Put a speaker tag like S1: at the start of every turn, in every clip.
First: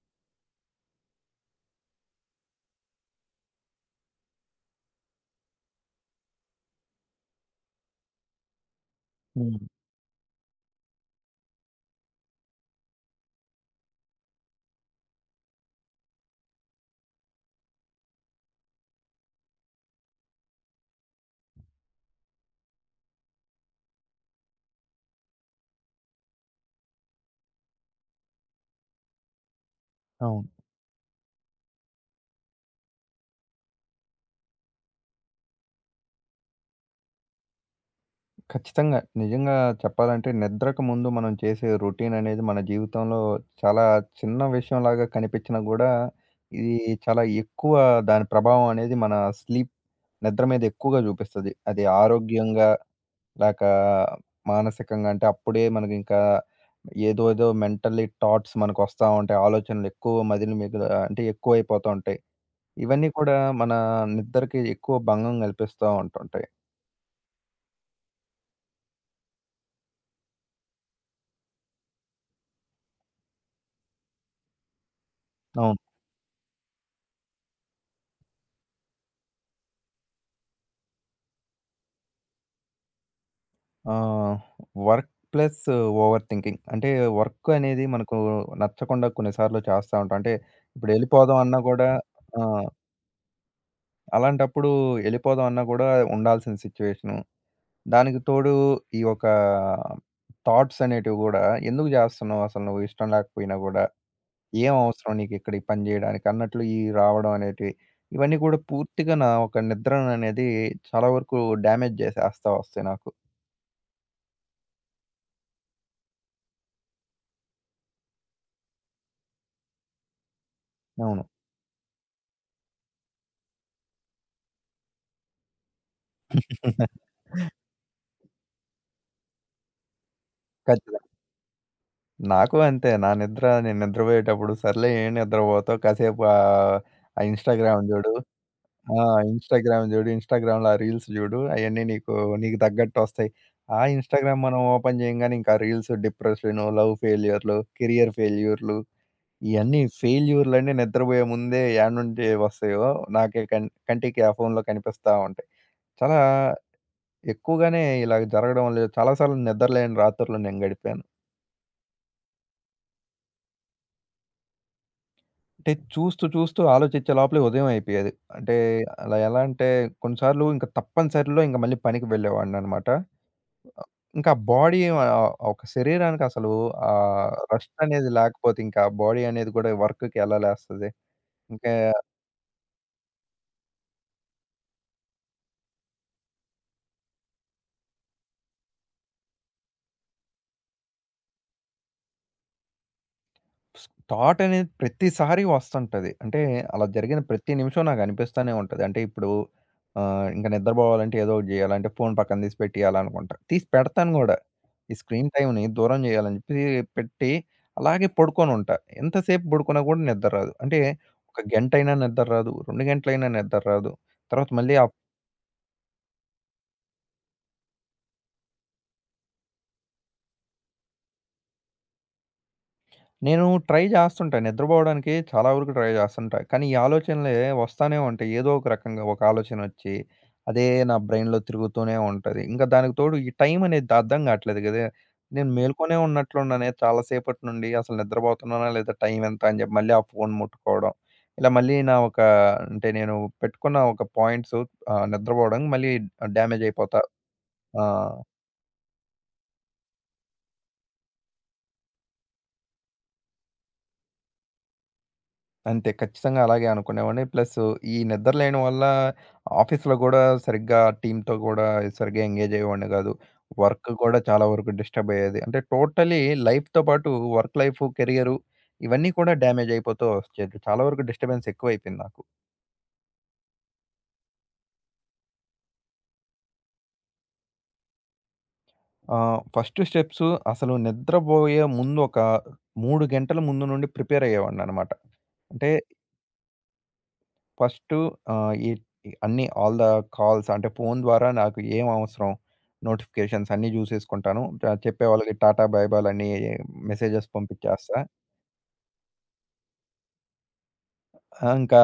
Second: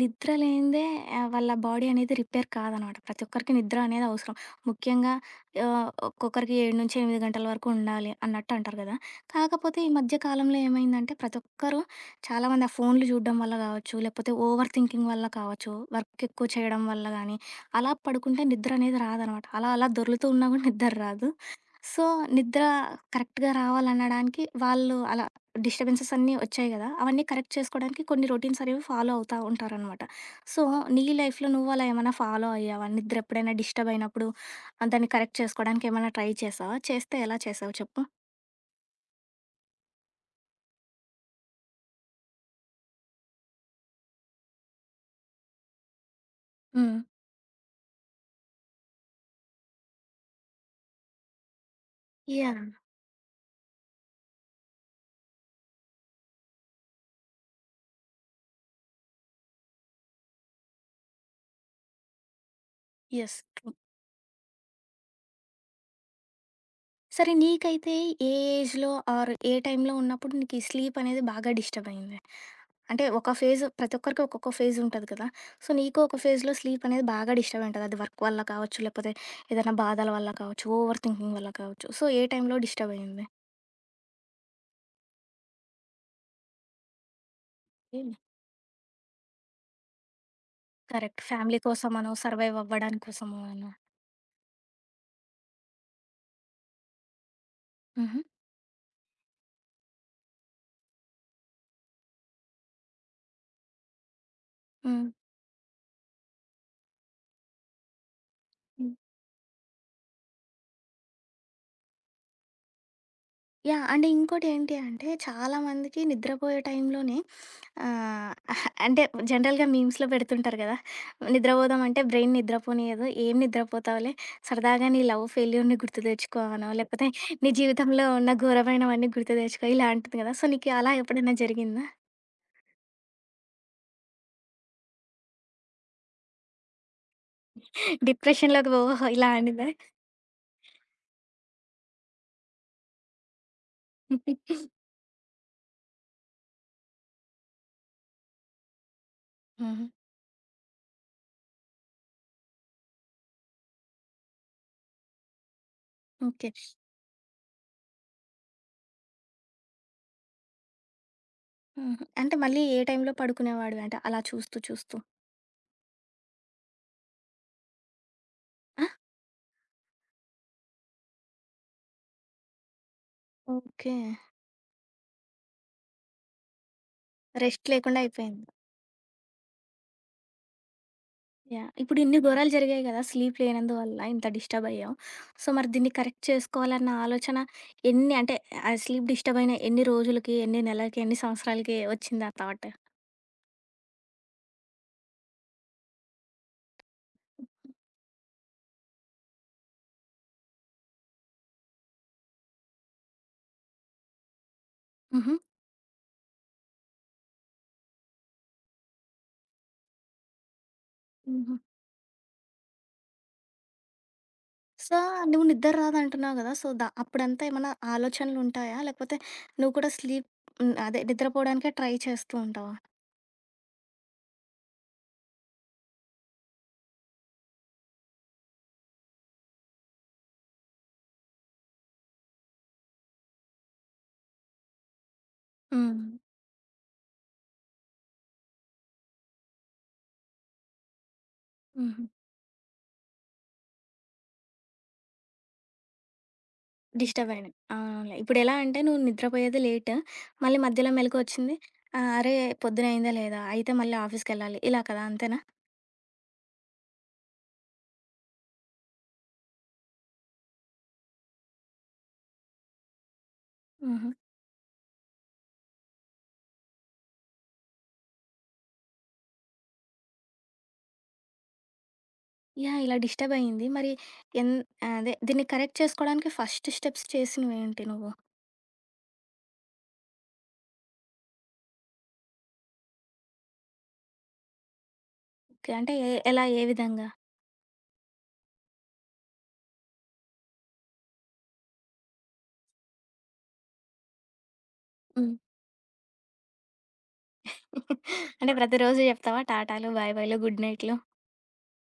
S1: నిద్ర లేనిదే వాళ్ళ బాడీ అనేది రిపేర్ కాదనమాట. ప్రతి ఒక్కరికి నిద్ర అనేది అవసరం. ముఖ్యంగా ఒక్కొక్కరికి 7-8 గంటల వరకు ఉండాలి అన్నట్టు అంటారు కదా!
S2: హ్మ్.
S1: కాకపోతే ఈ మధ్య కాలంలో ఏమైందంటే ప్రతి ఒక్కరు చాలామంది ఆ ఫోన్లు చూడడం వల్ల కావచ్చు, లేకపోతే ఓవర్ థింకింగ్ వల్ల కావచ్చు, వర్క్ ఎక్కువ చేయడం వల్ల గానీ, అలా పడుకుంటే నిద్ర అనేది రాదనమాట. అలా అలా దొర్లుతూ ఉన్నా కూడా నిద్ర రాదు. సో, నిద్ర కరెక్ట్‌గా రావాలనడానికి వాళ్ళు అలా డిస్టర్బెన్సెస్ అన్నీ వచ్చాయి గదా! అవన్నీ కరెక్ట్ చేసుకోడానికి కొన్ని రొటీన్స్ అనేవి ఫాలో అవుతా ఉంటారనమాట.
S2: అవును.
S1: సో, నీ లైఫ్‌లో నువ్వు అలా ఏమన్నా ఫాలో అయ్యావా? నిద్ర ఎప్పుడైనా డిస్టర్బ్ అయినప్పుడు దాన్ని కరెక్ట్ చేసుకోవడానికి ఏమైనా ట్రై చేశావా? చేస్తే ఎలా చేశావు చెప్పు?
S2: ఖచ్చితంగా. నిజంగా చెప్పాలంటే నిద్రకు ముందు మనం చేసే రొటీన్ అనేది మన జీవితంలో చాలా చిన్న విషయంలాగా కనిపించినా గూడా, ఇది
S1: హ్మ్.
S2: చాలా ఎక్కువ దాని ప్రభావం అనేది మన స్లీప్ నిద్ర మీద ఎక్కువగా చూపిస్తది. అది
S1: యాహ్!
S2: ఆరోగ్యంగా లేక మానసికంగా అంటే అప్పుడే మనకింకా ఏదో ఏదో మెంటల్లీ థాట్స్ మనకొస్తా ఉంటాయి. ఆలోచనలు ఎక్కువ మదిలి మిగిల అంటే ఎక్కువైపోతా ఉంటాయి. ఇవన్నీ
S1: యెస్.
S2: కూడా మన నిద్రకి ఎక్కువ భంగం కల్పిస్తా ఉంటుంటాయి.
S1: సరే నీకైతే ఏ ఏజ్‌లో ఆర్ ఏ టైంలో ఉన్నప్పుడు నీకు ఈ స్లీప్ అనేది బాగా డిస్టర్బ్ అయింది? అంటే ఒక ఫేజ్ ప్రతి ఒక్కరికి ఒక్కొక్క ఫేజ్ ఉంటది కదా! సో,
S2: అవును.
S1: నీకు ఒక ఫేజ్‌లో స్లీప్ అనేది బాగా డిస్టర్బ్ అయింటది. అది వర్క్ వల్ల కావచ్చు, లేకపోతే ఏదైనా బాధల వల్ల కావచ్చు, ఓవర్ థింకింగ్ వల్ల కావచ్చు. సో, ఏ టైంలో డిస్టర్బ్ అయింది?
S2: ఆహ్, వర్క్ ప్లస్ ఓవర్ థింకింగ్. అంటే వర్క్ అనేది
S1: హ్మ్.
S2: మనకు నచ్చకుండా కొన్నిసార్లు చేస్తా ఉంటాం. అంటే ఇప్పుడు
S1: కరెక్ట్.
S2: ఎళ్ళిపోదాం
S1: ఫ్యామిలీ
S2: అన్నా గూడా
S1: కోసమనో,
S2: ఆ!
S1: సర్వైవ్ అవ్వడానికి కోసమో అనో.
S2: అలాంటప్పుడు ఎళ్ళిపోదాం అన్నా గూడా ఉండాల్సిన సిట్యుయేషను. దానికి
S1: హుహు.
S2: తోడు ఈ యొక్క థాట్స్ అనేటివి గూడా ఎందుకు జేస్తున్నావు అసలు నువ్వు ఇష్టం లేకపోయినా గూడా? ఏం
S1: హ్మ్.
S2: అవసరం నీకు ఇక్కడ ఈ పని జేయడానికి అన్నట్లు ఈ రావడం అనేటివి. ఇవన్నీ గూడా పూర్తిగా నా ఒక నిద్రననేది చాలా వరకు డ్యామేజ్ జేసేస్తా వస్తాయి నాకు.
S1: యాహ్! అండ్ ఇంకోటేంటి అంటే చాలామందికి నిద్రపోయే టైంలోనే ఆ! అంటే జనరల్‌గా మీమ్స్‌లో పెడుతుంటారు గదా!
S2: అవును.
S1: నిద్రపోదామంటే బ్రెయిన్ నిద్రపోనీయదు. ఏం నిద్రపోతావులే సరదాగా నీ లవ్ ఫెయిల్యూర్‌ని గుర్తు తెచ్చుకో అనో, లేకపోతే నీ జీవితంలో ఉన్న ఘోరమైనవన్నీ గుర్తు తెచ్చుకో ఇలా అంటుంది గదా! సో, నీకు అలా
S2: ఖచ్చితంగా.
S1: ఎప్పుడైనా జరిగిందా?
S2: నాకు అంతే. నా నిద్ర నేను నిద్రపోయేటప్పుడు సర్లే ఏం నిద్రపోతావు కాసేపు ఆ ఇన్‌స్టాగ్రామ్ జూడు.
S1: డిప్రెషన్‌లోకి పో
S2: ఆ!
S1: ఇలా అనిందా?
S2: ఇన్‌స్టాగ్రామ్ జూడు. ఇన్‌స్టాగ్రామ్‌లో ఆ రీల్స్ జూడు. అయన్నీ నీకు నీకు తగ్గట్టొస్తాయి. ఆ ఇన్‌స్టాగ్రామ్ మనం ఓపెన్ చేయంగానే ఇంకా రీల్స్ డిప్రెషను, లవ్ ఫెయిల్యూర్‌లు, కెరియర్ ఫెయిల్యూర్‌లు ఇయన్నీ
S1: హుహు.
S2: ఫెయిల్యూర్‌లన్నీ నిద్రపోయే ముందే యాడ నుండి వస్తాయో నాకే కంటికి ఆ ఫోన్‌లో కనిపిస్తా ఉంటాయి. చాలా
S1: ఓకే.
S2: ఎక్కువగానే ఇలా జరగడం వల్ల చాలా సార్లు నిద్రలేని రాత్రులు నేను గడిపాను.
S1: హుహు. అంటే మళ్ళీ ఏ టైంలో పడుకునేవాడివి? అంటే అలా చూస్తూ చూస్తూ.
S2: అంటే చూస్తూ, చూస్తూ ఆలోచించే లోపలే ఉదయం అయిపోయేది. అంటే
S1: ఆ!
S2: అలా ఎలా అంటే కొన్నిసార్లు ఇంక తప్పనిసరిలో ఇంక మళ్ళీ పనికి వెళ్ళేవాడిననమాట.
S1: ఓకే.
S2: ఇంకా బాడీ ఒక శరీరానికి అసలు
S1: రెస్ట్
S2: రెస్ట్
S1: లేకుండా
S2: అనేది
S1: అయిపోయింది.
S2: లేకపోతే ఇంకా బాడీ అనేది కూడా వర్క్‌కి ఎలా లేస్తది?
S1: యాహ్!
S2: ఇంకా
S1: ఇప్పుడు ఇన్ని ఘోరాలు జరిగాయి గదా! స్లీప్ లేనందువల్ల ఇంత డిస్టర్బ్ అయ్యావు. సో, మరి దీన్ని కరెక్ట్ చేసుకోవాలన్న ఆలోచన ఎన్ని అంటే ఆ స్లీప్ డిస్టర్బ్ అయిన ఎన్ని రోజులకి, ఎన్ని నెలలకి, ఎన్ని సంవత్సరాలకి వచ్చిందా థాట్?
S2: థాట్ అనేది ప్రతిసారి వస్తుంటది. అంటే అలా జరిగిన ప్రతి నిమిషం నాకనిపిస్తానే ఉంటది. అంటే ఇప్పుడు ఇంక నిద్రపోవాలంటే ఏదో ఒకటి జేయాలంటే ఫోను పక్కన తీసి పెట్టేయాలనుకుంటా. తీసి పెడతాను గూడా. ఈ స్క్రీన్
S1: హుహు.
S2: టైమ్‌ని దూరం జేయాలని చెప్పి పెట్టి అలాగే పడుకోనుంటా. ఎంతసేపు పడుకున్నా గూడా నిద్ర రాదు. అంటే ఒక
S1: హుహు.
S2: గంటైనా నిద్ర రాదు. 2 గంటలైనా నిద్ర రాదు. తర్వాత మళ్ళీ ఆ
S1: సో, నువ్వు నిద్ర రాదంటున్నావు గదా! సో, అప్పుడంతా ఏమన్నా ఆలోచనలు ఉంటాయా? లేకపోతే నువ్వు కూడా స్లీప్ హ్మ్. అదే నిద్రపోవడానికే ట్రై చేస్తూ ఉంటావా?
S2: నేను ట్రై చేస్తుంటా. నిద్రపోవడానికి చాలా వరకు ట్రై చేస్తుంటా. కానీ ఈ ఆలోచనలే వస్తానే ఉంటాయి. ఏదో ఒక రకంగా ఒక ఆలోచనొచ్చి, అదే నా బ్రెయిన్‌లో తిరుగుతూనే ఉంటది. ఇంకా దానికి తోడు ఈ టైం అనేది అర్థం కావట్లేదు గదా! నేను మేల్కొనే
S1: హ్మ్.
S2: ఉన్నట్లున్నానే చాలా సేపటి నుండి. అసలు నిద్రపోతున్నానా? లేదా? టైం ఎంత? అని చెప్పి మళ్ళీ ఆ ఫోన్ ముట్టుకోవడం. ఇలా మళ్ళీ నా
S1: హుహు.
S2: ఒక అంటే నేను పెట్టుకున్న ఒక పాయింట్స్ నిద్రపోవడం మళ్ళీ డ్యామేజ్ అయిపోతా.
S1: డిస్టర్బ్ అయినా.
S2: ఆ!
S1: అవునవునులే. ఇప్పుడెలా అంటే నువ్వు నిద్రపోయేది లేట్. మళ్ళీ మధ్యలో మెలుకువొచ్చింది. అరే! పొద్దునయిందా లేదా? అయితే మళ్ళీ ఆఫీస్‌కెళ్ళాలి. ఇలా కదా అంతేనా?
S2: అంతే. ఖచ్చితంగా అలాగే అనుకునేవాడిని. ప్లస్ ఈ నిద్ర లేని వల్ల ఆఫీస్‌లో గూడా సరిగ్గా టీమ్‌తో గూడా సరిగ్గా ఎంగేజ్ అయ్యేవాడిని గాదు. వర్క్
S1: హుహు.
S2: గూడా చాలా వరకు డిస్టర్బ్ అయ్యేది. అంటే టోటలీ లైఫ్‌తో పాటు వర్క్ లైఫ్, కెరియరు ఇవన్నీ కూడా డ్యామేజ్ అయిపోతూ వచ్చేది. చాలా వరకు డిస్టర్బెన్స్ ఎక్కువైపోయింది నాకు.
S1: యాహ్! ఇలా డిస్టర్బ్ అయింది. మరి ఎన్ అదే దీన్ని కరెక్ట్ చేసుకోవడానికి ఫస్ట్ స్టెప్స్ చేసినవేంటి నువ్వు?
S2: ఫస్ట్ స్టెప్స్ అసలు నిద్రబోయే ముందు ఒక 3 గంటల ముందు నుండి ప్రిపేర్ అయ్యేవాడిననమాట. అంటే
S1: ఓకే. అంటే ఎలా? ఏ విధంగా?
S2: ఫస్టు ఈ అన్నీ ఆల్ ద కాల్స్ అంటే ఫోను ద్వారా నాకు ఏం అవసరం? నోటిఫికేషన్స్ అన్నీ జూసేసుకుంటాను.
S1: హ్మ్.
S2: చెప్పేవాళ్ళకి టాటా, బాయ్ బాయ్‌లని మెసేజెస్ పంపించేస్తా.
S1: అంటే ప్రతిరోజు చెప్తావా టాటాలు, బాయ్ బాయ్‌లు, గుడ్ నైట్‌లు?
S2: ఆ! ఇంకా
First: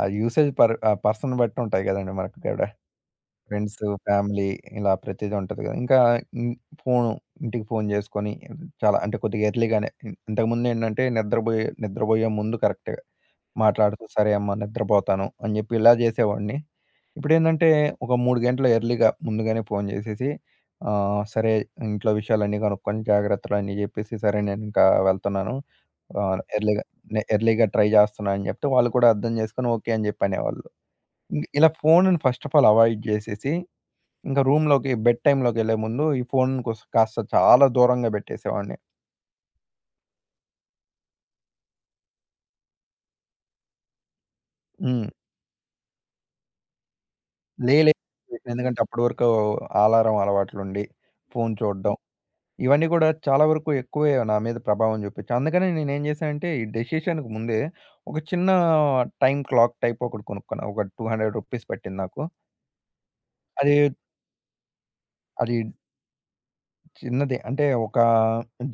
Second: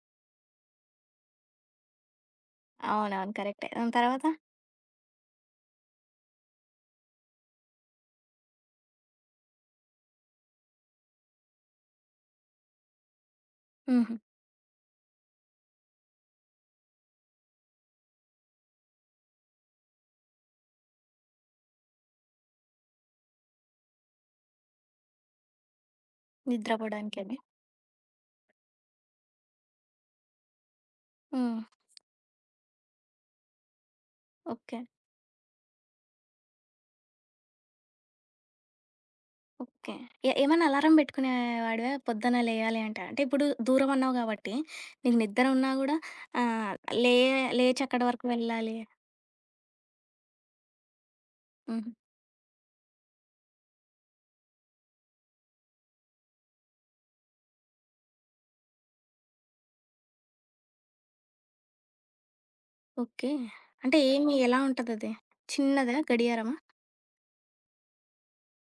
S2: ఆ యూసేజ్ పర్సన్ బట్టి ఉంటాయి గదండీ మనకు గూడ.
S1: అవునవును. కరెక్టే.
S2: ఫ్రెండ్స్,
S1: దాని తర్వాత?
S2: ఫ్యామిలీ ఇలా ప్రతీది ఉంటది గదా! ఇంకా ఇన్ ఫోను ఇంటికి ఫోను జేసుకొని చాలా అంటే కొద్దిగా ఎర్లీగానే ఇంతకుముందేంటంటే నిద్రబోయే నిద్రబోయే ముందు కరెక్ట్‌గా మాట్లాడుతూ
S1: హుహు.
S2: సరే అమ్మ నిద్రపోతాను అని జెప్పి ఇలా జేసేవాడిని. ఇప్పుడేందంటే ఒక 3 గంటలు ఎర్లీగా ముందుగానే ఫోను జేసేసి సరే ఇంట్లో విషయాలన్నీ గనుక్కొని జాగ్రత్తలన్నీ జెప్పేసి సరే నేనింకా వెళ్తున్నాను. ఎర్లీగా నే
S1: నిద్రపోవడానికని.
S2: ఎర్లీగా ట్రై జేస్తున్నా అని జెప్తే వాళ్ళు కూడా అర్థం జేసుకొని ఓకే అని జెప్పి అనేవాళ్ళు.
S1: హ్మ్.
S2: ఇలా ఫోనుని ఫస్ట్ ఆఫ్ ఆల్ అవాయిడ్ జేసేసి ఇంకా
S1: ఓకే.
S2: రూమ్‌లోకి బెడ్ టైమ్‌లోకెళ్ళే ముందు ఈ ఫోను కాస్త చాలా దూరంగా పెట్టేసేవాడిని.
S1: ఓకే. ఏమన్నా అలారం పెట్టుకునేవాడివా? పొద్దున లేయాలి అంటే? అంటే ఇప్పుడు దూరం అన్నావు గాబట్టి,
S2: హ్మ్.
S1: నీకు నిద్ర ఉన్నా గూడా ఆహ్, లే
S2: లే
S1: లేచి
S2: లే
S1: అక్కడి వరకు వెళ్ళాలి.
S2: ఎందుకంటే అప్పటి వరకు అలారం అలవాట్లుండి, ఫోను
S1: హుహు.
S2: చూడడం ఇవన్నీ కూడా చాలా వరకు ఎక్కువే నా మీద ప్రభావం చూపించాయి. అందుకనే నేనేం చేశానంటే ఈ డెసిషన్‌కి ముందే ఒక చిన్న టైమ్ క్లాక్ టైప్ ఒకటి కొనుక్కున్నా. ఒక రూ. 200 పట్టింది నాకు.
S1: ఓకే.
S2: అది
S1: అంటే ఏమి ఎలా ఉంటదది?
S2: అది
S1: చిన్నదా గడియారమా?
S2: చిన్నది అంటే ఒక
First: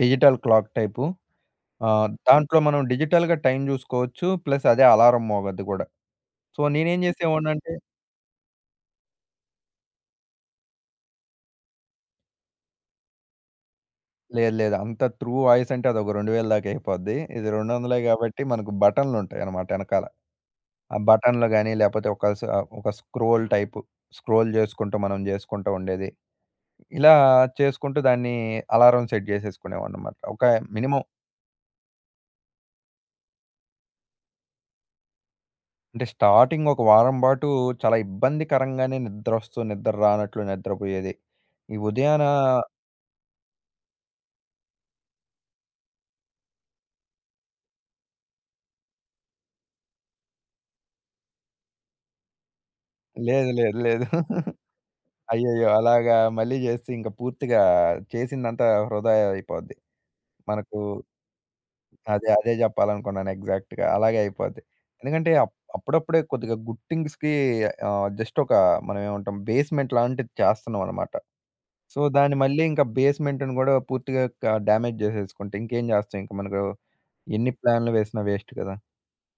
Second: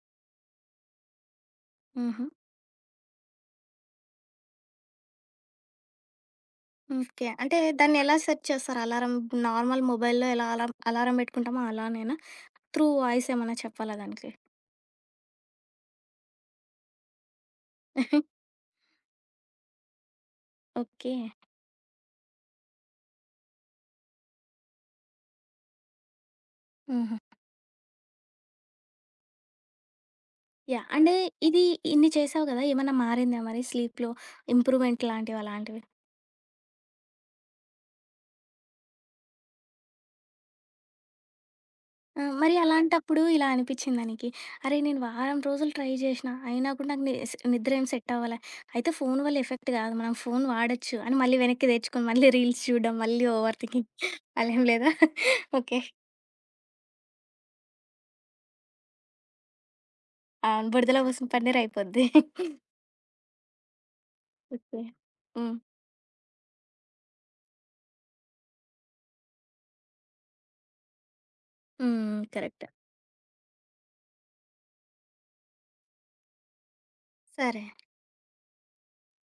S2: డిజిటల్ క్లాక్ టైపు.
S1: హుహు.
S2: దాంట్లో మనం డిజిటల్‌గా టైమ్ చూసుకోవచ్చు. ప్లస్ అదే అలారం మోగద్ది కూడా. సో, నేనేం
S1: ఓకే. అంటే
S2: చేసేవాడినంటే
S1: దాన్నెలా సెట్ చేస్తారు అలారం? నార్మల్ మొబైల్‌లో ఎలా అలారం అలారం పెట్టుకుంటామో అలానేనా? త్రూ వాయిస్ ఏమన్నా చెప్పాలా దానికి?
S2: లేదు, లేదు. అంత త్రూ వాయిస్ అంటే అదొక 2000 దాకా అయిపోద్ది. ఇది 200 కాబట్టి మనకు బటన్‌లుంటాయన్నమాట ఎనకాల. ఆ
S1: ఓకే.
S2: బటన్‌లు గాని లేపోతే ఒక స్క్రోల్ టైపు. స్క్రోల్ జేసుకుంటూ మనం జేసుకుంటూ ఉండేది. ఇలా
S1: హుహు.
S2: చేసుకుంటూ దాన్ని అలారం సెట్ జేసేసుకునేవాడినన్నమాట. ఒక
S1: యాహ్!
S2: మినిమమ్
S1: అంటే ఇది ఇన్ని చేసావు గదా! ఏమన్నా మారిందా మరి స్లీప్‌లో ఇంప్రూవ్‌మెంట్ లాంటివి అలాంటివి?
S2: అంటే స్టార్టింగ్ ఒక వారం పాటు చాలా ఇబ్బందికరంగానే నిద్రొస్తూ నిద్ర రానట్లు నిద్రపోయేది. ఈ
S1: ఆ!
S2: ఉదయాన
S1: మరి అలాంటప్పుడు ఇలా అనిపిచ్చిందా నీకి? అరే! నేను వారం రోజులు ట్రై జేషినా, అయినా కూడా నాకు నిద్ర ఏం సెట్ అవ్వలే. అయితే ఫోను వల్ల ఎఫెక్ట్ గాదు. మనం ఫోను వాడొచ్చు అని మళ్ళీ వెనక్కి తెచ్చుకొని, మళ్ళీ రీల్స్ చూడడం, మళ్ళీ
S2: లేదు,
S1: ఓవర్
S2: లేదు,
S1: థింకింగ్
S2: లేదు.
S1: అలా ఏం లేదా?
S2: అయ్యయ్యో!
S1: ఓకే.
S2: అలాగా మళ్ళీ జేస్తే ఇంక పూర్తిగా చేసిందంతా వృధా అయిపోద్ది.
S1: ఆ!
S2: మనకు
S1: బురదలో పోసిన పన్నీర్ అయిపోద్ది.
S2: అదే. అదే జెప్పాలనుకున్నాను ఎగ్జాక్ట్‌గా. అలాగే అయిపోద్ది.
S1: ఓకే.
S2: ఎందుకంటే
S1: హ్మ్.
S2: అప్పుడప్పుడే కొద్దిగా గుట్టింగ్స్‌కి జస్ట్ ఒక మనం ఏమంటాం బేస్‌మెంట్ లాంటిది చేస్తున్నాం అనమాట. సో,
S1: హ్మ్.
S2: దాన్ని మళ్ళీ
S1: కరెక్ట్.
S2: ఇంకా బేస్‌మెంట్‌ని గూడా పూర్తిగా డ్యామేజ్ జేసేసుకుంటే ఇంకేం జేస్తాం ఇంక మనకు ఎన్ని
S1: సరే.
S2: ప్లాన్లు వేసినా వేస్ట్ కదా!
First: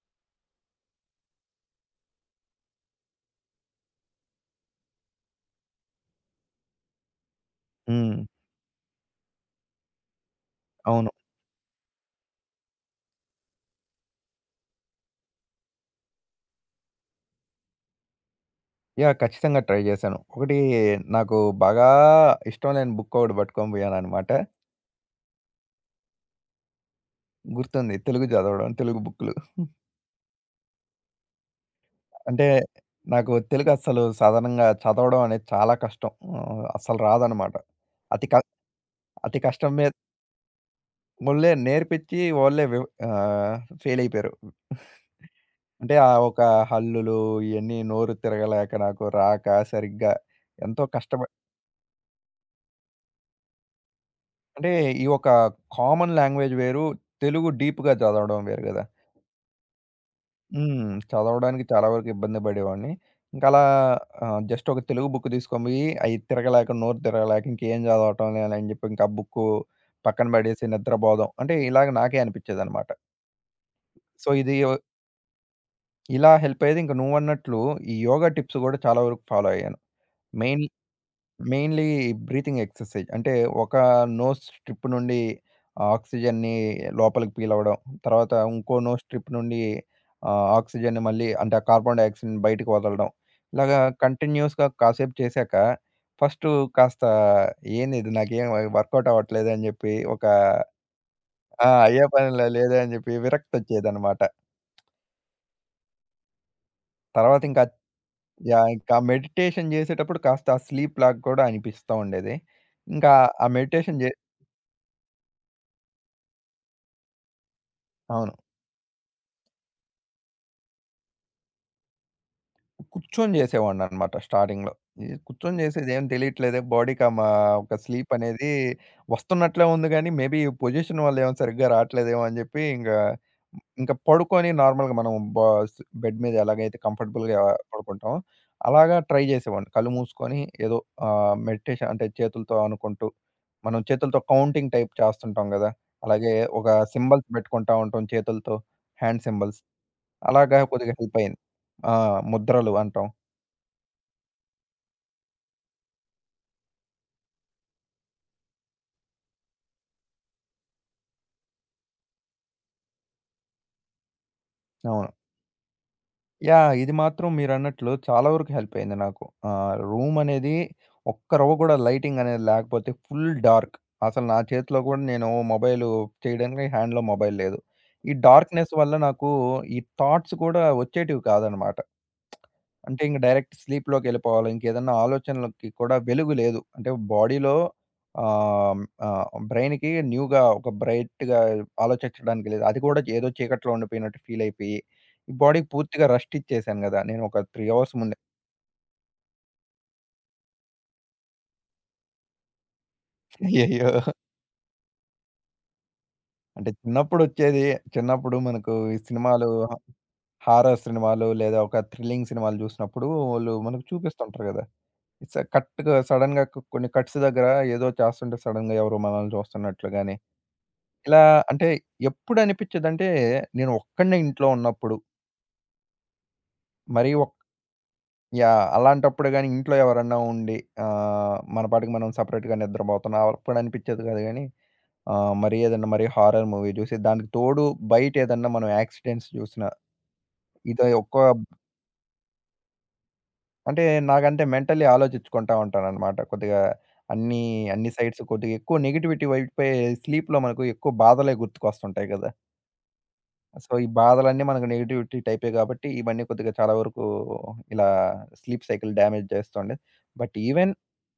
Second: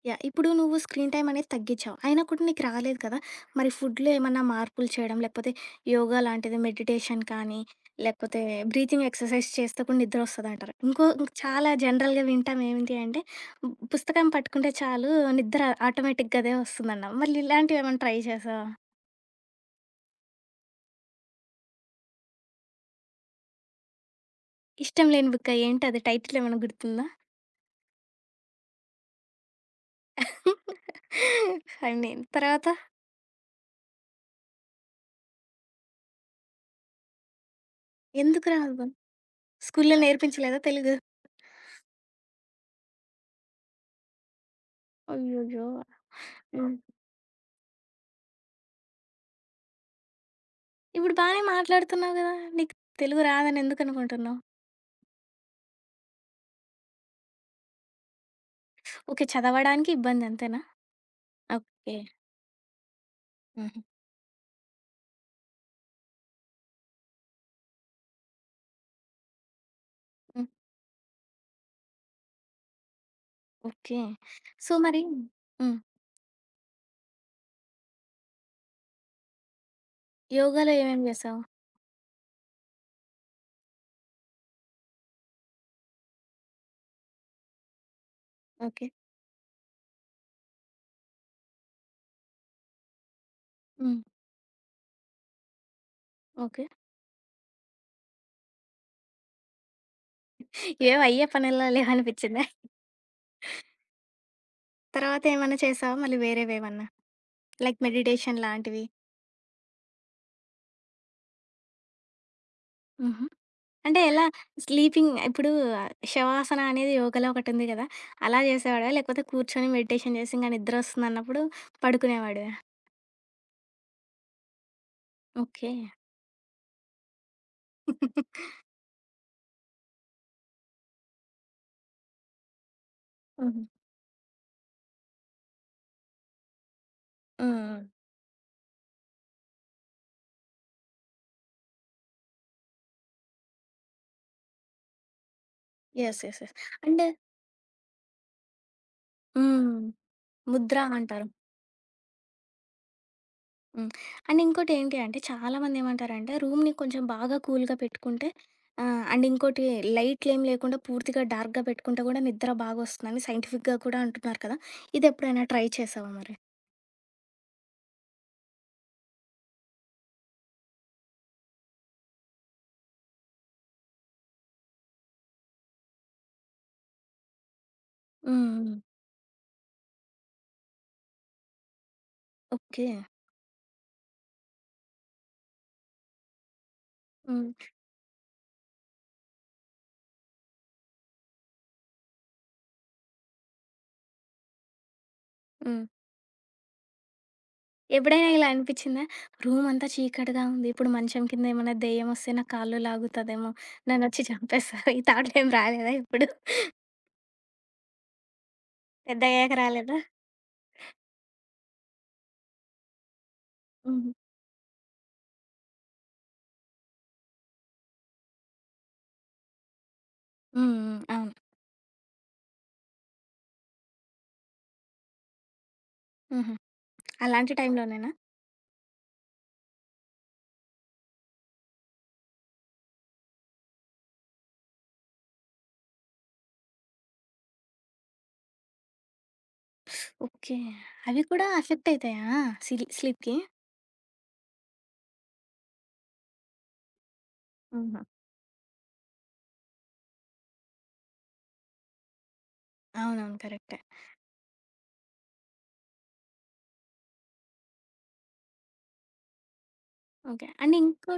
S1: యాహ్! ఇప్పుడు నువ్వు స్క్రీన్ టైమ్ అనేది తగ్గించావు. అయినా కూడా నీకు రాలేదు కదా! మరి ఫుడ్‌లో ఏమన్నా మార్పులు చేయడం, లేకపోతే యోగా లాంటిది మెడిటేషన్ కానీ,
S2: హ్మ్.
S1: లేకపోతే బ్రీతింగ్ ఎక్సర్సైజ్ చేస్తే కూడా నిద్ర వస్తదంటారు.
S2: అవును.
S1: ఇంక చాలా జనరల్‌గా వింటాం ఏంటి అంటే, పుస్తకం పట్టుకుంటే చాలు నిద్ర ఆటోమేటిక్‌గా అదే వస్తుందన్నావు. మళ్ళీ ఇలాంటివి ఏమైనా ట్రై చేశావా?
S2: యాహ్! ఖచ్చితంగా ట్రై జేశాను. ఒకటి నాకు బాగా ఇష్టం లేని బుక్ ఒకటి పట్టుకొని పోయాననమాట.
S1: ఇష్టం లేని బుక్క ఏంటది టైటిల్ ఏమైనా గుర్తుందా?
S2: గుర్తుంది తెలుగు చదవడం, తెలుగు బుక్‌లు.
S1: ఐ మీన్
S2: అంటే
S1: తర్వాత
S2: నాకు తెలుగు అస్సలు సాధారణంగా చదవడం అనేది చాలా కష్టం. అస్సలు రాదనమాట. అతి క
S1: ఎందుకు రాదు?
S2: అతి కష్టం మీద
S1: స్కూల్‌లో నేర్పించలేదా తెలుగు?
S2: వోళ్ళే నేర్పించి వోళ్ళే ఫెయిల్ అయిపోయారు.
S1: అయ్యయ్యో!
S2: అంటే ఆ ఒక
S1: హ్మ్.
S2: హల్లులు ఇయన్నీ నోరు తిరగలేక నాకు రాక సరిగ్గా ఎంతో
S1: ఇప్పుడు
S2: కష్టపడి
S1: బానే మాట్లాడుతున్నావు గదా! నీకు తెలుగు రాదని ఎందుకనుకుంటున్నావు?
S2: అంటే ఈ ఒక కామన్ లాంగ్వేజ్ వేరు. తెలుగు డీప్‌గా చదవడం వేరు గదా!
S1: ఓకే. చదవడానికి ఇబ్బంది అంతేనా?
S2: హ్మ్. చదవడానికి చాలా
S1: ఓకే.
S2: వరకు ఇబ్బంది పడేవాడిని. ఇంక అలా
S1: హుహు.
S2: జస్ట్ ఒక తెలుగు బుక్ తీసుకొని పోయి అయి తిరగలేక, నోరు తిరగలేక ఇంకేం చదవటంలే అని చెప్పి ఇంక ఆ బుక్కు పక్కన
S1: హ్మ్.
S2: పడేసి నిద్రపోదాం. అంటే ఇలాగ నాకే అనిపించేదనమాట.
S1: ఓకే.
S2: సో, ఇది
S1: సో, మరి హ్మ్.
S2: ఇలా హెల్ప్ అయ్యేది. ఇంక నువ్వన్నట్లు ఈ యోగా టిప్స్ కూడా చాలా వరకు ఫాలో అయ్యాను. మెయిన్
S1: యోగాలో ఏమేమి చేసావు?
S2: Mainly breathing exercise. అంటే ఒక నోస్ స్ట్రిప్ నుండి ఆక్సిజన్‌ని లోపలికి పీలవడం. తర్వాత ఇంకో
S1: ఓకే.
S2: నోస్ స్ట్రిప్ నుండి ఆక్సిజన్‌ని మళ్ళీ అంటే ఆ కార్బన్ డయాక్సైడ్‌ని బయటకి వదలడం. ఇలాగా
S1: హ్మ్.
S2: కంటిన్యూయస్‌గా కాసేపు చేశాక ఫస్టు
S1: ఓకే.
S2: కాస్త ఏందిది నాకేం వర్కౌట్ అవ్వట్లేదే అని జెప్పి ఒక
S1: ఏం అయ్యే పనుల్లా
S2: ఆ! అయ్యే
S1: లేవనిపించిందా?
S2: పనిలే లేదే అని జెప్పి విరక్తొచ్చేదనమాట.
S1: తర్వాత ఏమన్నా చేసావా? మళ్ళీ వేరేవేమన్నా?
S2: తర్వాత ఇంకా
S1: లైక్ మెడిటేషన్
S2: యాహ్!
S1: లాంటివి?
S2: ఇంకా మెడిటేషన్ జేసేటప్పుడు కాస్త ఆ స్లీప్‌లాగా కూడా అనిపిస్తా ఉండేది. ఇంకా
S1: హుహు.
S2: ఆ
S1: అంటే
S2: మెడిటేషన్ జే
S1: ఎలా? స్లీపింగ్ ఇప్పుడు శవాసన అనేది యోగాలో ఒకటుంది గదా!
S2: అవును.
S1: అలా చేసేవాడివా? లేకపోతే కూర్చొని మెడిటేషన్ చేసి ఇంక నిద్రొస్తుందన్నప్పుడు పడుకునేవాడివా?
S2: కూర్చొని చేసేవాడిననమాట స్టార్టింగ్‌లో. ఇది కూర్చొని
S1: ఓకే.
S2: చేసేదేం తెలియట్లేదే బాడీకి ఆహ్, మా ఒక స్లీప్ అనేది వస్తున్నట్లే ఉంది గానీ, మేబీ పొజిషన్ వల్ల ఏమో సరిగ్గా రావట్లేదేమో అని చెప్పి
S1: హుహు.
S2: ఇంకా పడుకొని నార్మల్‌గా మనం బెడ్ మీద ఎలాగైతే కంఫర్టబుల్‌గా
S1: హ్మ్.
S2: పడుకుంటామో, అలాగా ట్రై చేసేవాడిని. కళ్ళు మూసుకొని ఏదో మెడిటేషన్ అంటే చేతులతో అనుకుంటూ, మనం చేతులతో కౌంటింగ్ టైప్ చేస్తుంటాం గదా!
S1: యెస్.
S2: అలాగే
S1: యెస్. యెస్.
S2: ఒక
S1: అండ్
S2: సింబల్స్ పెట్టుకుంటా ఉంటాం చేతులతో. హ్యాండ్ సింబల్స్
S1: హ్మ్.
S2: అలాగా
S1: ముద్ర
S2: కొద్దిగా హెల్ప్
S1: అంటారు.
S2: అయింది. ఆ! ముద్రలు అంటాం.
S1: హ్మ్. అండ్ ఇంకోటి ఏంటి అంటే చాలామంది ఏమంటారంటే రూమ్‌ని కొంచెం బాగా కూల్‌గా పెట్టుకుంటే అండ్ ఇంకోటి లైట్‌లేం లేకుండా పూర్తిగా డార్క్‌గా పెట్టుకుంటే కూడా నిద్ర బాగొస్తుందని సైంటిఫిక్‌గా కూడా అంటున్నారు కదా!
S2: అవును.
S1: ఇదెప్పుడైనా ట్రై చేశావా మరి?
S2: యాహ్! ఇది మాత్రం మీరన్నట్లు చాలా వరకు హెల్ప్ అయింది నాకు. రూమ్ అనేది ఒక్క రవ్వ కూడా లైటింగ్ అనేది లేకపోతే ఫుల్ డార్క్. అసలు నా చేతిలో కూడా నేను మొబైలు చేయడానికి హ్యాండ్‌లో మొబైల్ లేదు. ఈ
S1: హ్మ్.
S2: డార్క్‌నెస్
S1: హ్మ్.
S2: వల్ల నాకు ఈ థాట్స్ కూడా వచ్చేటివి కాదనమాట.
S1: ఓకే.
S2: అంటే ఇంక డైరెక్ట్ స్లీప్‌లోకెళ్ళిపోవాలి. ఇంకేదన్నా ఆలోచనలకి కూడా వెలుగు లేదు. అంటే బాడీలో
S1: హ్మ్.
S2: ఆహ్, ఆహ్, బ్రైన్‌కి న్యూగా ఒక బ్రైట్‌గా ఆలోచించడానికి లేదు. అది కూడా ఏదో చీకట్లో ఉండిపోయినట్టు ఫీలయిపోయి, ఈ బాడీకి
S1: హ్మ్.
S2: పూర్తిగా రెస్ట్ ఇచ్చేసాను గదా! నేను ఒక 3 అవర్స్ ముందే.
S1: ఎప్పుడైనా ఇలా అనిపిచ్చిందా? రూమంతా చీకటిగా ఉంది. ఇప్పుడు మంచం కింద ఏమన్నా దెయ్యమొస్తే నా కాళ్ళు లాగుతదేమో
S2: అయ్యయ్యో!
S1: నన్నొచ్చి చంపేస్తది. ఈ థాట్‌లేం రాలేదా ఇప్పుడు?
S2: అంటే చిన్నప్పుడొచ్చేది. చిన్నప్పుడు మనకు ఈ సినిమాలు
S1: పెద్దగయ్యాక రాలేదా?
S2: హారర్ సినిమాలు లేదా ఒక థ్రిల్లింగ్ సినిమాలు జూసినప్పుడు వోళ్ళు మనకు
S1: హ్మ్.
S2: చూపిస్తుంటారు గదా! స కట్‌గా సడెన్‌గా కొన్ని కట్స్ దగ్గర ఏదో చేస్తుంటే సడెన్‌గా ఎవరో మనల్ని చూస్తున్నట్లు గాని
S1: హ్మ్. హ్మ్.
S2: ఇలా
S1: అవును.
S2: అంటే ఎప్పుడనిపిచ్చేదంటే, నేను ఒక్కడినే ఇంట్లో ఉన్నప్పుడు.
S1: హుహు.
S2: మరీ ఒక్
S1: అలాంటి టైంలోనేనా?
S2: యాహ్! అలాంటప్పుడు గాని ఇంట్లో ఎవరన్నా ఉండి మన పాటికి మనం సెపరేట్‌గా నిద్రపోతున్నాం. అప్పుడనిపిచ్చేది కాదు గానీ, మరి ఏదన్నా మరి హారర్ మూవీ జూసి, దానికి తోడు బయటేదన్నా మనం యాక్సిడెంట్స్ జూసినా,
S1: ఓకే.
S2: ఇది ఒక్క
S1: అవి కూడా ఎఫెక్ట్ అయితాయా స్లీప్‌కి?
S2: అంటే నాకంటే మెంటల్లీ ఆలోచించుకుంటా ఉంటాననమాట. కొద్దిగా అన్నీ, అన్ని
S1: హుహు.
S2: సైడ్స్ కొద్దిగా ఎక్కువ నెగెటివిటీ వైపే స్లీప్‌లో మనకు ఎక్కువ బాధలే గుర్తుకొస్తుంటాయి గదా!
S1: అవునవును.
S2: సో,
S1: కరెక్టే.
S2: ఈ బాధలన్నీ మనకు నెగటివిటీ టైపే గాబట్టి, ఇవన్నీ కొద్దిగా చాలా వరకు ఇలా స్లీప్ సైకిల్ డ్యామేజ్ చేస్తుండే. But
S1: okay.
S2: ఈవెన్
S1: అండ్ ఇంకో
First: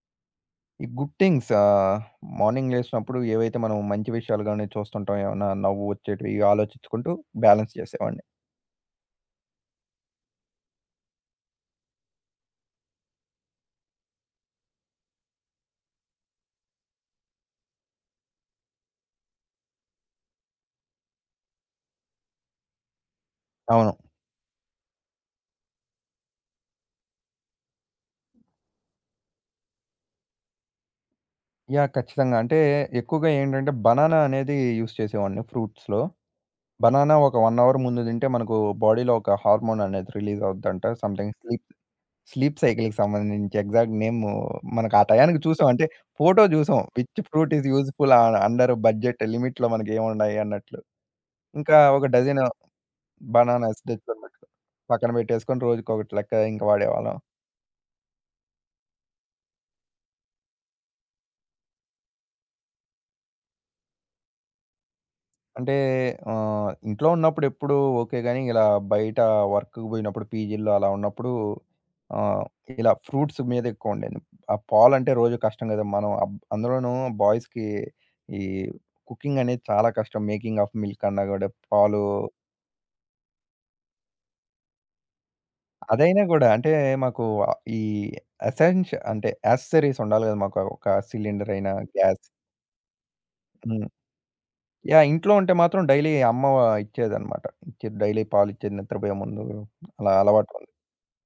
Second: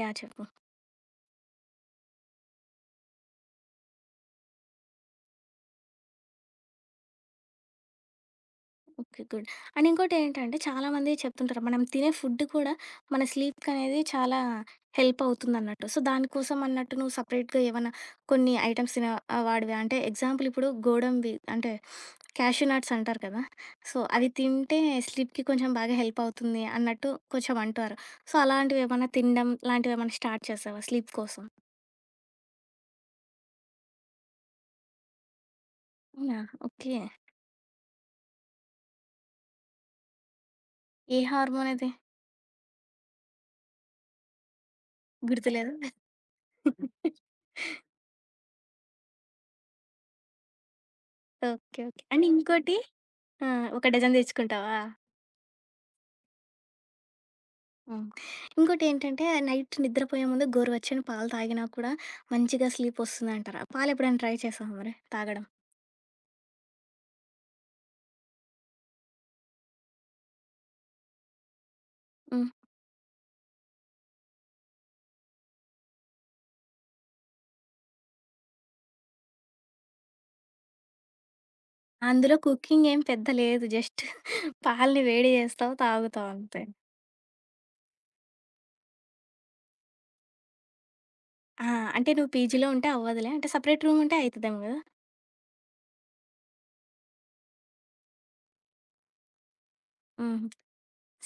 S1: యాహ్! చెప్పు.
S2: ఈ గుడ్ థింగ్స్ మార్నింగ్ లేసినప్పుడు ఏవైతే మనం మంచి విషయాలు గాని చూస్తుంటాం, ఏమన్నా నవ్వు వచ్చేటివి ఇవి ఆలోచించుకుంటూ బ్యాలెన్స్ చేసేవాడిని.
S1: ఓకే. గుడ్. అండ్ ఇంకోటేంటంటే చాలామంది చెప్తుంటారు. మనం తినే ఫుడ్ కూడా మన స్లీప్‌కనేది చాలా హెల్ప్ అవుతుందన్నట్టు. సో, దానికోసం అన్నట్టు నువ్వు సెపరేట్‌గా ఏమన్నా కొన్ని ఐటెమ్స్ తినే వాడివా? అంటే ఎగ్జాంపుల్ ఇప్పుడు గోడంబి అంటే క్యాష్యూ నట్స్ అంటారు కదా!
S2: అవును.
S1: సో, అవి తింటే స్లీప్‌కి కొంచెం బాగా హెల్ప్ అవుతుంది అన్నట్టు కొంచెం అంటారు. సో, అలాంటివేమన్నా తినడం లాంటివేమన్నా స్టార్ట్ చేశావా స్లీప్ కోసం?
S2: యాహ్! ఖచ్చితంగా. అంటే ఎక్కువగా ఏంటంటే బనానా అనేది యూజ్ చేసేవాడిని ఫ్రూట్స్‌లో.
S1: అవునా? ఓకే.
S2: బనానా ఒక 1 అవర్ ముందు తింటే మనకు బాడీలో ఒక హార్మోన్ అనేది రిలీజ్ అవుద్దంట.
S1: ఏ
S2: సంథింగ్ స్లీప్
S1: హార్మోనది?
S2: స్లీప్ సైకిల్‌కి సంబంధించి ఎగ్జాక్ట్ నేము మనకు ఆ టయానికి చూసాం.
S1: గుర్తులేదా?
S2: అంటే ఫోటో జూసాం. Which fruit is useful under budget లిమిట్‌లో మనకేమున్నాయి అన్నట్లు. ఇంకా
S1: ఓకే. ఓకే.
S2: ఒక
S1: అండ్
S2: డజను
S1: ఇంకోటి ఆ!
S2: బనానాస్
S1: ఒక డజన్
S2: తెచ్చుకొని పెట్టుకో
S1: తెచ్చుకుంటావా?
S2: పక్కన పెట్టేసుకొని రోజుకొకటి లెక్క ఇంక వాడేవాళ్ళం.
S1: హ్మ్. ఇంకోటేంటంటే నైట్ నిద్రపోయే ముందు గోరువెచ్చని పాలు తాగినా కూడా మంచిగా స్లీప్ వస్తుందంటారు. పాలెప్పుడైనా ట్రై చేశావా మరి తాగడం?
S2: అంటే ఇంట్లో ఉన్నప్పుడు ఎప్పుడూ ఓకే గానీ, ఇలా బయట వర్క్‌కి బోయినప్పుడు పీజీల్లో అలా ఉన్నప్పుడు ఆహ్,
S1: హ్మ్.
S2: ఇలా ఫ్రూట్స్ మీద ఎక్కువుండేది. ఆ పాలంటే రోజు కష్టం గదా! మనం అందులోనూ బాయ్స్‌కి ఈ కుకింగ్ అనేది చాలా కష్టం. మేకింగ్ ఆఫ్ మిల్క్ అన్నా గూడా పాలు
S1: అందులో కుకింగ్ ఏం పెద్ద లేదు. జస్ట్ పాలని వేడి చేస్తావు,
S2: అదైనా
S1: తాగుతావు
S2: గూడా
S1: అంతే.
S2: అంటే మాకు ఆ ఈ ఎసెన్స్ అంటే యాక్సెసరీస్ ఉండాలి గదా! మాకు ఒక సిలిండర్
S1: ఆ!
S2: అయినా,
S1: అంటే
S2: గ్యాస్
S1: నువ్వు పీజీలో ఉంటే అవ్వదులే. అంటే సెపరేట్
S2: హ్మ్.
S1: రూమ్ ఉంటే అయితదేమో గదా!
S2: యాహ్! ఇంట్లో ఉంటే మాత్రం డైలీ అమ్మ ఇచ్చేదన్నమాట. ఇచ్చేది డైలీ పాలిచ్చేది నిద్రబోయే ముందు అలా
S1: హ్మ్.
S2: అలవాటు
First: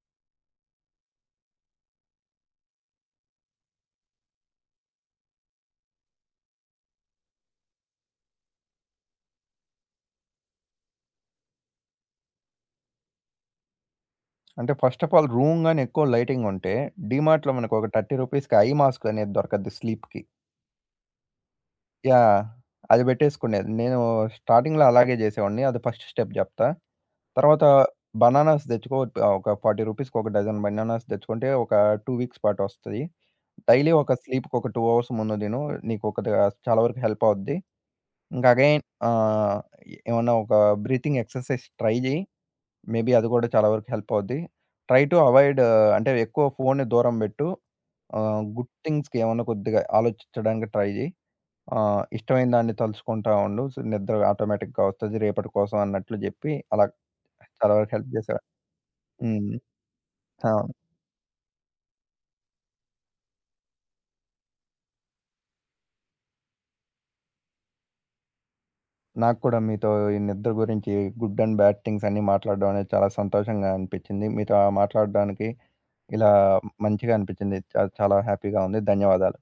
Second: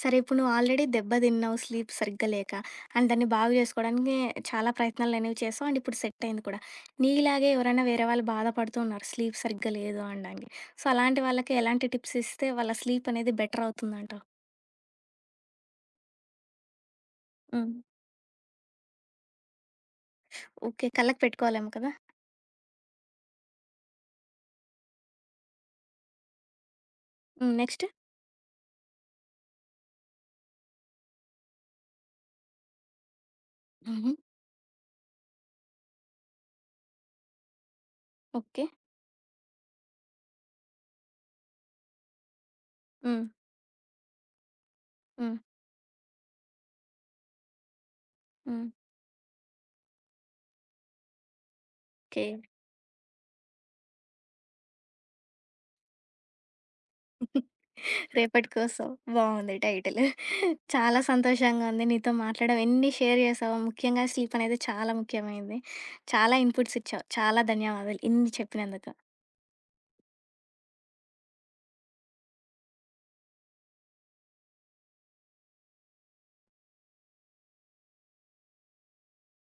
S1: సరే ఇప్పుడు నువ్వు ఆల్రెడీ దెబ్బ తిన్నావు స్లీప్ సరిగ్గా లేక. అండ్ దాన్ని బాగు జేసుకోవడానికి చాలా ప్రయత్నాలనేవి చేసావు. అండ్ ఇప్పుడు సెట్ అయింది కూడా. నీలాగే ఎవరైనా వేరే వాళ్ళు బాధపడుతూ ఉన్నారు. స్లీప్ సరిగ్గా లేదు అనడానికి. సో, అలాంటి వాళ్ళకి ఎలాంటి టిప్స్ ఇస్తే వాళ్ళ స్లీప్ అనేది బెటర్ అవుతుందంటావు?
S2: అంటే ఫస్ట్ ఆఫ్ ఆల్ రూమ్ గాని ఎక్కువ లైటింగ్ ఉంటే డీమార్ట్‌లో
S1: హ్మ్.
S2: మనకు ఒక 30 రూపీస్‌కి ఐ మాస్క్ అనేది దొరకద్ది స్లీప్‌కి.
S1: ఓకే. కళ్ళకి పెట్టుకోవాలేమో కదా!
S2: యాహ్! అది పెట్టేసుకునేది. నేను స్టార్టింగ్‌లో అలాగే జేసేవాడిని. అది ఫస్ట్ స్టెప్ జెప్తా.
S1: హ్మ్.
S2: తర్వాత
S1: నెక్స్ట్?
S2: బనానాస్ తెచ్చుకో ఒక 40 రూపీస్‌కి ఒక డజన్ బనానాస్ తెచ్చుకుంటే ఒక 2 వీక్స్ పాటు వస్తది. డైలీ
S1: హుహు.
S2: ఒక స్లీప్‌కి ఒక 2 అవర్స్ ముందు తిను. నీకు ఒక ద చాలా వరకు హెల్ప్ అవుద్ది. ఇంకా
S1: ఓకే.
S2: అగైన్ ఆహ్, ఏమన్నా ఒక బ్రీతింగ్ ఎక్సర్‌సైజ్ ట్రై జెయి. మేబీ
S1: హ్మ్.
S2: అది కూడా చాలా వరకు హెల్ప్ అవుద్ది. ట్రై టు
S1: హ్మ్.
S2: అవాయిడ్ అంటే ఎక్కువ ఫోన్‌ని దూరం పెట్టు.
S1: హ్మ్.
S2: గుడ్ థింగ్స్‌కి ఏమన్నా కొద్దిగా ఆలోచించడానికి ట్రై జేయి.
S1: ఓకే.
S2: ఇష్టమైన దాన్ని తలుచుకుంటా ఉండు. సో, నిద్ర ఆటోమేటిక్‌గా వస్తది రేపటి కోసం అన్నట్లు జెప్పి అలా చాలా వరకు హెల్ప్ చేశారు.
S1: రేపటి కోసం.
S2: హ్మ్.
S1: బావుంది టైటిల్.
S2: అవును.
S1: చాలా సంతోషంగా ఉంది నీతో మాట్లాడడం. ఎన్ని షేర్ చేసావో, ముఖ్యంగా స్లీప్ అనేది చాలా ముఖ్యమైంది. చాలా ఇన్పుట్స్ ఇచ్చావు. చాలా ధన్యవాదాలు ఇన్ని చెప్పినందుకు.
S2: నాకు కూడా మీతో ఈ నిద్ర గురించి గుడ్ అండ్ బ్యాడ్ థింగ్స్ అన్నీ మాట్లాడడం అనేది చాలా సంతోషంగా అనిపించింది. మీతో మాట్లాడడానికి ఇలా మంచిగా అనిపించింది. చాలా హ్యాపీగా ఉంది. ధన్యవాదాలు.